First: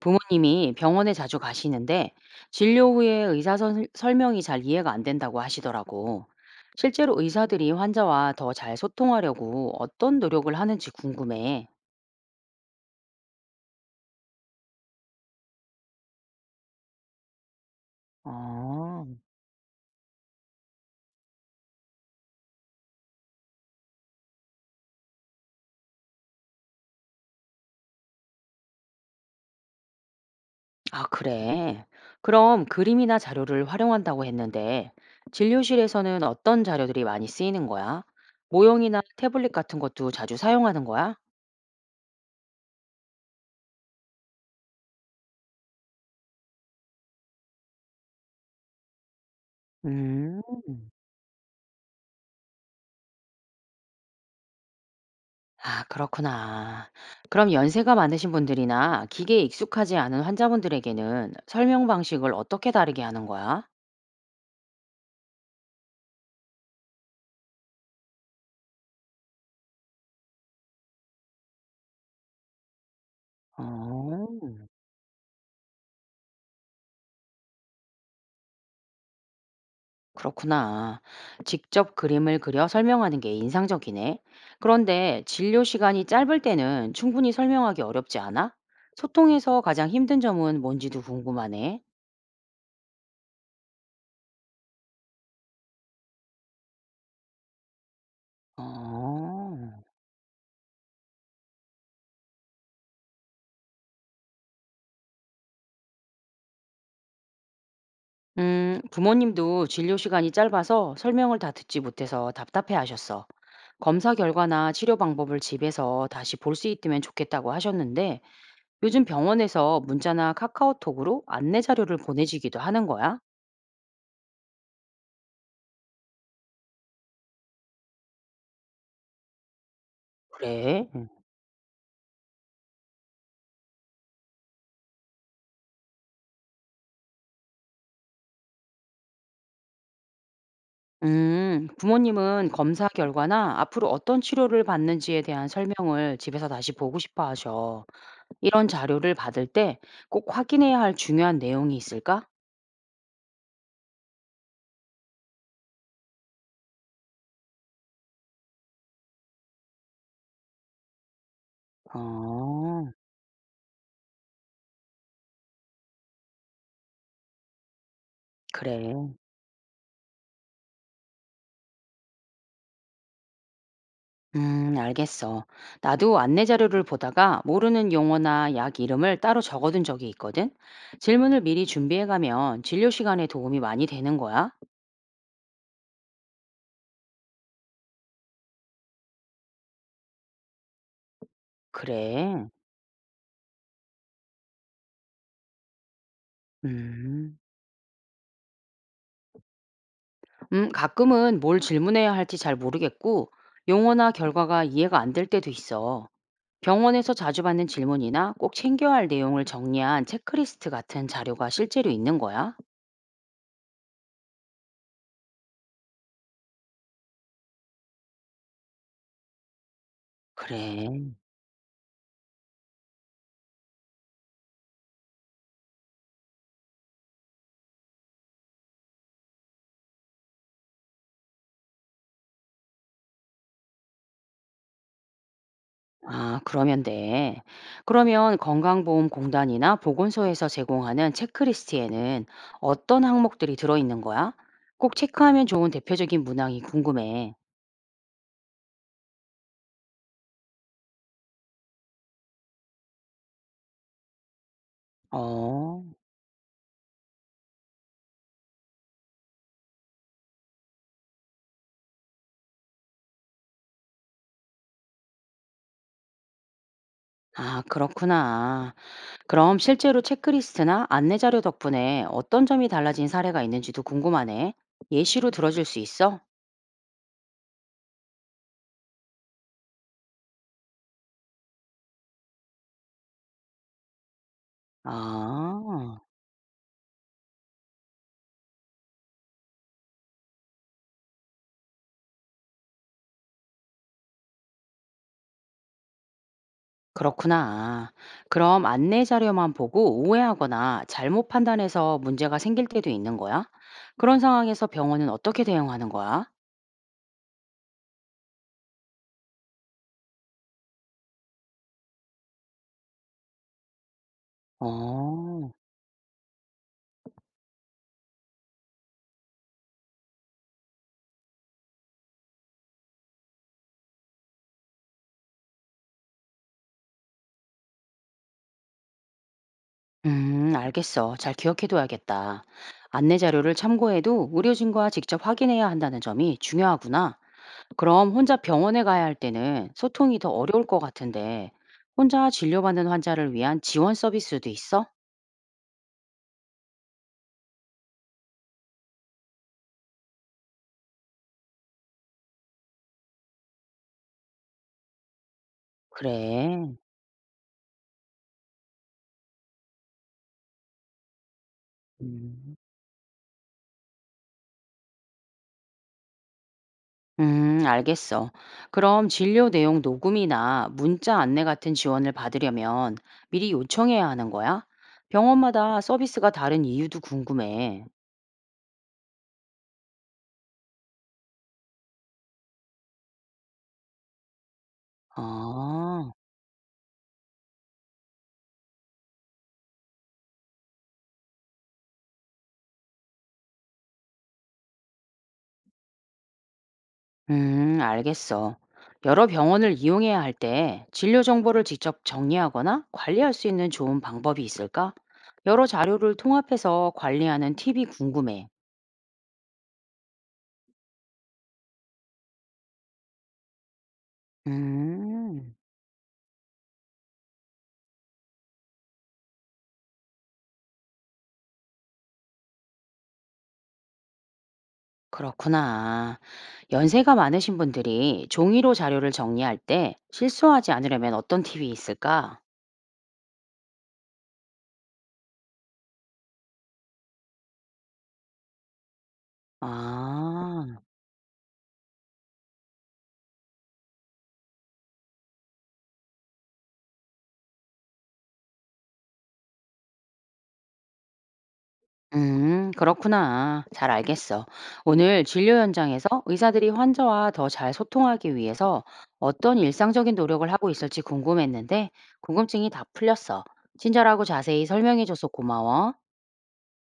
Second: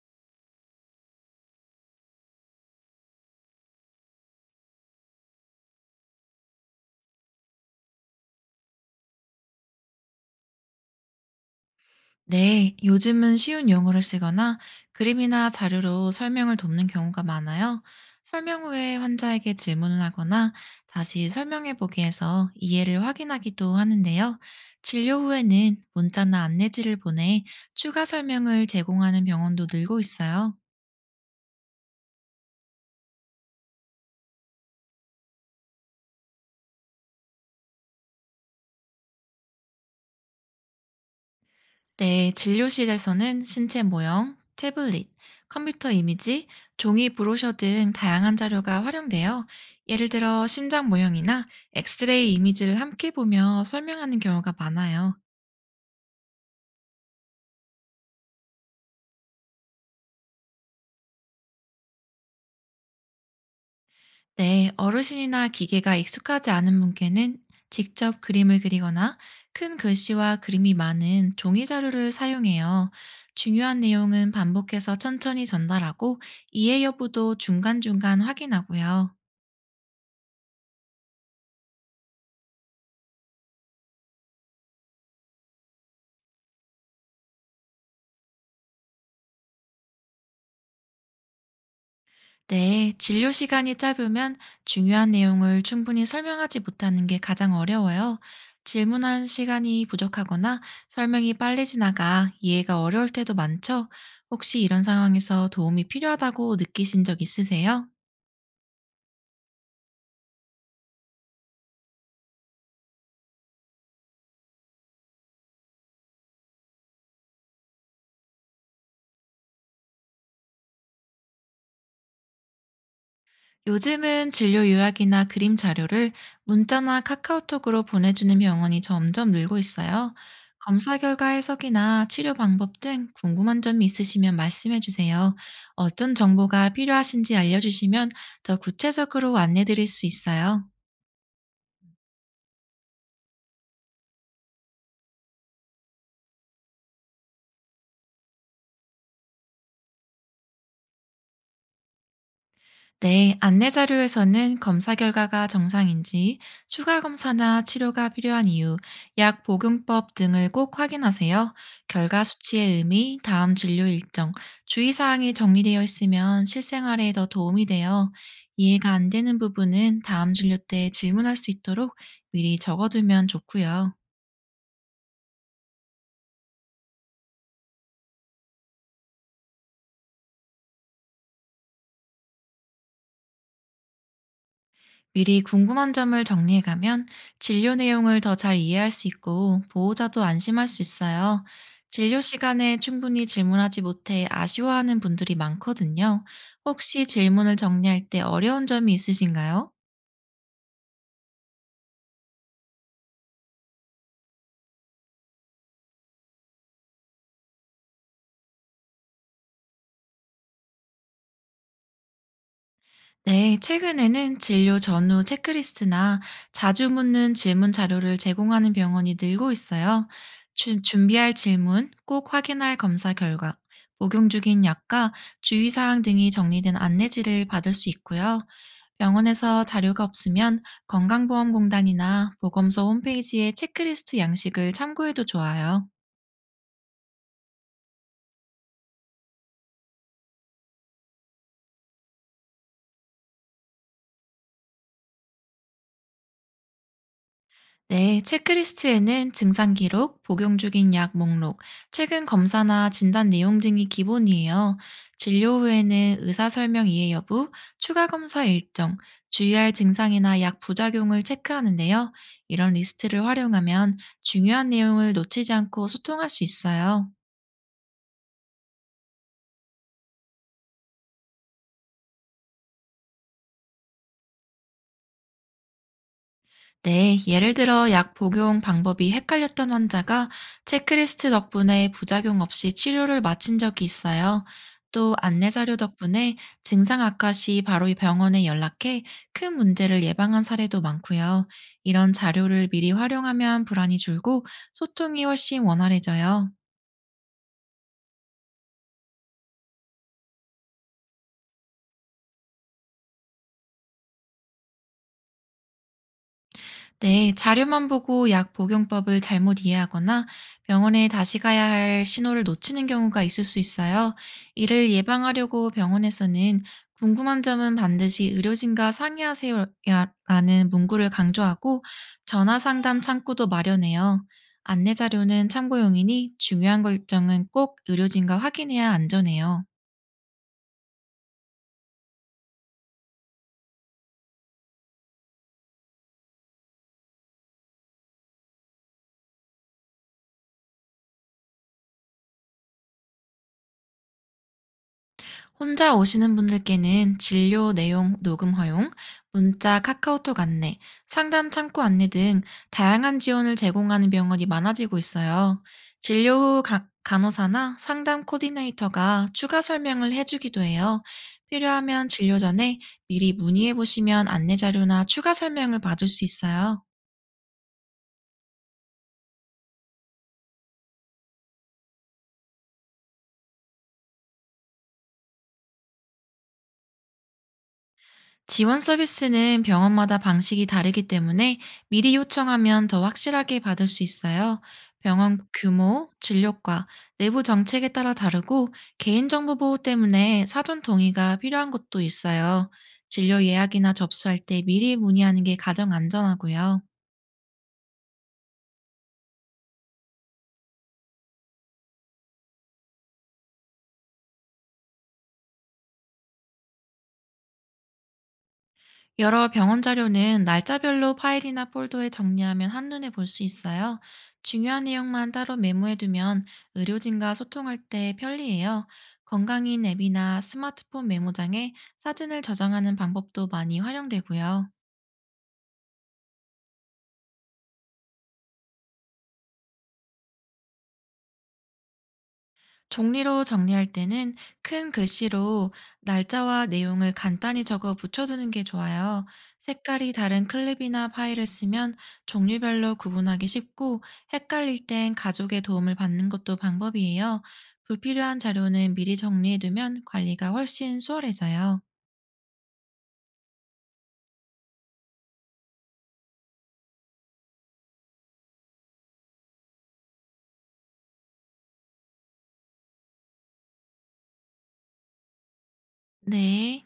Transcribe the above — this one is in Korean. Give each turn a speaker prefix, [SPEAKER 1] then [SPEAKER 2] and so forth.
[SPEAKER 1] 부모님이 병원에 자주 가시는데 진료 후에 설명이 잘 이해가 안 된다고 하시더라고. 실제로 의사들이 환자와 더 잘 소통하려고 어떤 노력을 하는지 궁금해.
[SPEAKER 2] 네, 요즘은 쉬운 용어를 쓰거나 그림이나 자료로 설명을 돕는 경우가 많아요. 설명 후에
[SPEAKER 1] 어,
[SPEAKER 2] 환자에게 질문을 하거나 다시 설명해 보기 해서 이해를 확인하기도 하는데요. 진료 후에는 문자나 안내지를 보내 추가 설명을 제공하는 병원도 늘고 있어요.
[SPEAKER 1] 아, 그래. 그럼 그림이나 자료를 활용한다고 했는데 진료실에서는 어떤 자료들이 많이 쓰이는 거야? 모형이나 태블릿 같은 것도 자주 사용하는 거야?
[SPEAKER 2] 네, 진료실에서는 신체 모형, 태블릿, 컴퓨터 이미지, 종이 브로셔 등 다양한 자료가 활용되어 예를
[SPEAKER 1] 음.
[SPEAKER 2] 들어 심장 모형이나 엑스레이 이미지를 함께 보며 설명하는 경우가 많아요.
[SPEAKER 1] 아, 그렇구나. 그럼 연세가 많으신 분들이나 기계에 익숙하지 않은 환자분들에게는 설명 방식을 어떻게 다르게 하는 거야?
[SPEAKER 2] 네, 어르신이나 기계가 익숙하지 않은 분께는 직접 그림을 그리거나 큰 글씨와 그림이 많은 종이 자료를 사용해요. 중요한
[SPEAKER 1] 어,
[SPEAKER 2] 내용은 반복해서 천천히 전달하고 이해 여부도 중간중간 확인하고요.
[SPEAKER 1] 그렇구나. 직접 그림을 그려 설명하는 게 인상적이네. 그런데 진료 시간이 짧을 때는 충분히 설명하기 어렵지 않아? 소통에서 가장 힘든 점은 뭔지도 궁금하네.
[SPEAKER 2] 네, 진료 시간이 짧으면 중요한 내용을 충분히 설명하지 못하는 게 가장 어려워요. 질문한 시간이
[SPEAKER 1] 어.
[SPEAKER 2] 부족하거나 설명이 빨리 지나가 이해가 어려울 때도 많죠. 혹시 이런 상황에서 도움이 필요하다고 느끼신 적 있으세요?
[SPEAKER 1] 부모님도 진료 시간이 짧아서 설명을 다 듣지 못해서 답답해 하셨어. 검사 결과나 치료 방법을 집에서 다시 볼 수 있으면 좋겠다고 하셨는데, 요즘 병원에서 문자나 카카오톡으로 안내 자료를 보내지기도 하는 거야?
[SPEAKER 2] 요즘은 진료 요약이나 그림 자료를 문자나 카카오톡으로 보내주는 병원이 점점 늘고 있어요.
[SPEAKER 1] 그래.
[SPEAKER 2] 검사
[SPEAKER 1] 응.
[SPEAKER 2] 결과 해석이나 치료 방법 등 궁금한 점이 있으시면 말씀해 주세요. 어떤 정보가 필요하신지 알려주시면 더 구체적으로 안내 드릴 수 있어요.
[SPEAKER 1] 부모님은 검사 결과나 앞으로 어떤 치료를 받는지에 대한 설명을 집에서 다시 보고 싶어 하셔. 이런 자료를 받을 때 꼭 확인해야 할 중요한 내용이 있을까?
[SPEAKER 2] 네, 안내 자료에서는 검사 결과가 정상인지, 추가 검사나 치료가 필요한 이유, 약 복용법 등을 꼭 확인하세요. 결과 수치의
[SPEAKER 1] 어,
[SPEAKER 2] 의미, 다음 진료 일정, 주의사항이 정리되어 있으면 실생활에 더 도움이 돼요. 이해가
[SPEAKER 1] 그래.
[SPEAKER 2] 안 되는 부분은 다음 진료 때 질문할 수 있도록 미리 적어두면 좋고요.
[SPEAKER 1] 알겠어. 나도 안내 자료를 보다가 모르는 용어나 약 이름을 따로 적어둔 적이 있거든. 질문을 미리 준비해가면 진료 시간에 도움이 많이 되는 거야.
[SPEAKER 2] 미리 궁금한 점을 정리해가면 진료 내용을 더 잘 이해할 수 있고 보호자도 안심할 수 있어요. 진료
[SPEAKER 1] 그래.
[SPEAKER 2] 시간에 충분히 질문하지 못해 아쉬워하는 분들이 많거든요. 혹시
[SPEAKER 1] 음.
[SPEAKER 2] 질문을 정리할 때 어려운 점이 있으신가요?
[SPEAKER 1] 가끔은 뭘 질문해야 할지 잘 모르겠고, 용어나 결과가 이해가 안 될 때도 있어. 병원에서 자주 받는 질문이나 꼭 챙겨야 할 내용을 정리한 체크리스트 같은 자료가 실제로 있는 거야.
[SPEAKER 2] 네, 최근에는 진료 전후 체크리스트나 자주 묻는 질문 자료를 제공하는 병원이 늘고 있어요.
[SPEAKER 1] 그래.
[SPEAKER 2] 준비할 질문, 꼭 확인할 검사 결과, 복용 중인 약과 주의사항 등이 정리된 안내지를 받을 수 있고요. 병원에서 자료가 없으면 건강보험공단이나 보건소 홈페이지의 체크리스트 양식을 참고해도 좋아요.
[SPEAKER 1] 아, 그러면 돼. 그러면 건강보험공단이나 보건소에서 제공하는 체크리스트에는 어떤 항목들이 들어있는 거야? 꼭 체크하면 좋은 대표적인 문항이 궁금해.
[SPEAKER 2] 네, 체크리스트에는 증상 기록, 복용 중인 약 목록, 최근 검사나 진단 내용 등이 기본이에요. 진료
[SPEAKER 1] 어,
[SPEAKER 2] 후에는 의사 설명 이해 여부, 추가 검사 일정, 주의할 증상이나 약 부작용을 체크하는데요. 이런 리스트를 활용하면 중요한 내용을 놓치지 않고 소통할 수 있어요.
[SPEAKER 1] 아, 그렇구나. 그럼 실제로 체크리스트나 안내 자료 덕분에 어떤 점이 달라진 사례가 있는지도 궁금하네. 예시로 들어줄 수 있어?
[SPEAKER 2] 네, 예를 들어 약 복용 방법이 헷갈렸던 환자가 체크리스트 덕분에 부작용 없이 치료를 마친 적이 있어요. 또 안내자료
[SPEAKER 1] 아.
[SPEAKER 2] 덕분에 증상 악화 시 바로 이 병원에 연락해 큰 문제를 예방한 사례도 많고요. 이런 자료를 미리 활용하면 불안이 줄고 소통이 훨씬 원활해져요.
[SPEAKER 1] 그렇구나. 그럼 안내 자료만 보고 오해하거나 잘못 판단해서 문제가 생길 때도 있는 거야? 그런 상황에서 병원은 어떻게 대응하는 거야?
[SPEAKER 2] 네, 자료만 보고 약 복용법을 잘못 이해하거나 병원에 다시 가야 할 신호를 놓치는 경우가 있을 수 있어요. 이를
[SPEAKER 1] 어,
[SPEAKER 2] 예방하려고 병원에서는 "궁금한 점은 반드시 의료진과 상의하세요라는 문구를 강조하고 전화 상담 창구도 마련해요. 안내 자료는 참고용이니 중요한 결정은 꼭 의료진과 확인해야 안전해요.
[SPEAKER 1] 알겠어. 잘 기억해둬야겠다. 안내 자료를 참고해도 의료진과 직접 확인해야 한다는 점이 중요하구나. 그럼 혼자 병원에 가야 할 때는 소통이 더 어려울 것 같은데, 혼자 진료받는 환자를 위한 지원 서비스도 있어?
[SPEAKER 2] 혼자 오시는 분들께는 진료 내용 녹음 허용, 문자, 카카오톡 안내, 상담 창구 안내 등 다양한 지원을 제공하는 병원이 많아지고 있어요. 진료 후
[SPEAKER 1] 그래.
[SPEAKER 2] 간호사나 상담 코디네이터가 추가 설명을 해주기도 해요. 필요하면 진료
[SPEAKER 1] 음.
[SPEAKER 2] 전에 미리 문의해 보시면 안내 자료나 추가 설명을 받을 수 있어요.
[SPEAKER 1] 알겠어. 그럼 진료 내용 녹음이나 문자 안내 같은 지원을 받으려면 미리 요청해야 하는 거야? 병원마다 서비스가 다른 이유도 궁금해.
[SPEAKER 2] 지원 서비스는 병원마다 방식이 다르기 때문에 미리 요청하면 더 확실하게 받을 수 있어요. 병원 규모,
[SPEAKER 1] 아,
[SPEAKER 2] 진료과, 내부 정책에 따라 다르고 개인정보 보호 때문에 사전 동의가 필요한 것도 있어요. 진료 예약이나 접수할 때 미리 문의하는 게 가장 안전하고요.
[SPEAKER 1] 알겠어. 여러 병원을 이용해야 할 때 진료 정보를 직접 정리하거나 관리할 수 있는 좋은 방법이 있을까? 여러 자료를 통합해서 관리하는 팁이 궁금해.
[SPEAKER 2] 여러 병원 자료는 날짜별로 파일이나 폴더에 정리하면 한눈에 볼 수 있어요. 중요한 내용만
[SPEAKER 1] 음.
[SPEAKER 2] 따로 메모해두면 의료진과 소통할 때 편리해요. 건강인 앱이나 스마트폰 메모장에 사진을 저장하는 방법도 많이 활용되고요.
[SPEAKER 1] 그렇구나. 연세가 많으신 분들이 종이로 자료를 정리할 때 실수하지 않으려면 어떤 팁이 있을까?
[SPEAKER 2] 종이로 정리할 때는 큰 글씨로 날짜와 내용을 간단히 적어 붙여두는 게 좋아요. 색깔이 다른
[SPEAKER 1] 아,
[SPEAKER 2] 클립이나 파일을 쓰면 종류별로 구분하기 쉽고 헷갈릴 땐 가족의 도움을 받는 것도 방법이에요. 불필요한 자료는 미리 정리해두면 관리가 훨씬 수월해져요.
[SPEAKER 1] 그렇구나. 잘 알겠어. 오늘 진료 현장에서 의사들이 환자와 더 잘 소통하기 위해서 어떤 일상적인 노력을 하고 있을지 궁금했는데 궁금증이 다 풀렸어. 친절하고 자세히 설명해줘서 고마워.
[SPEAKER 2] 네.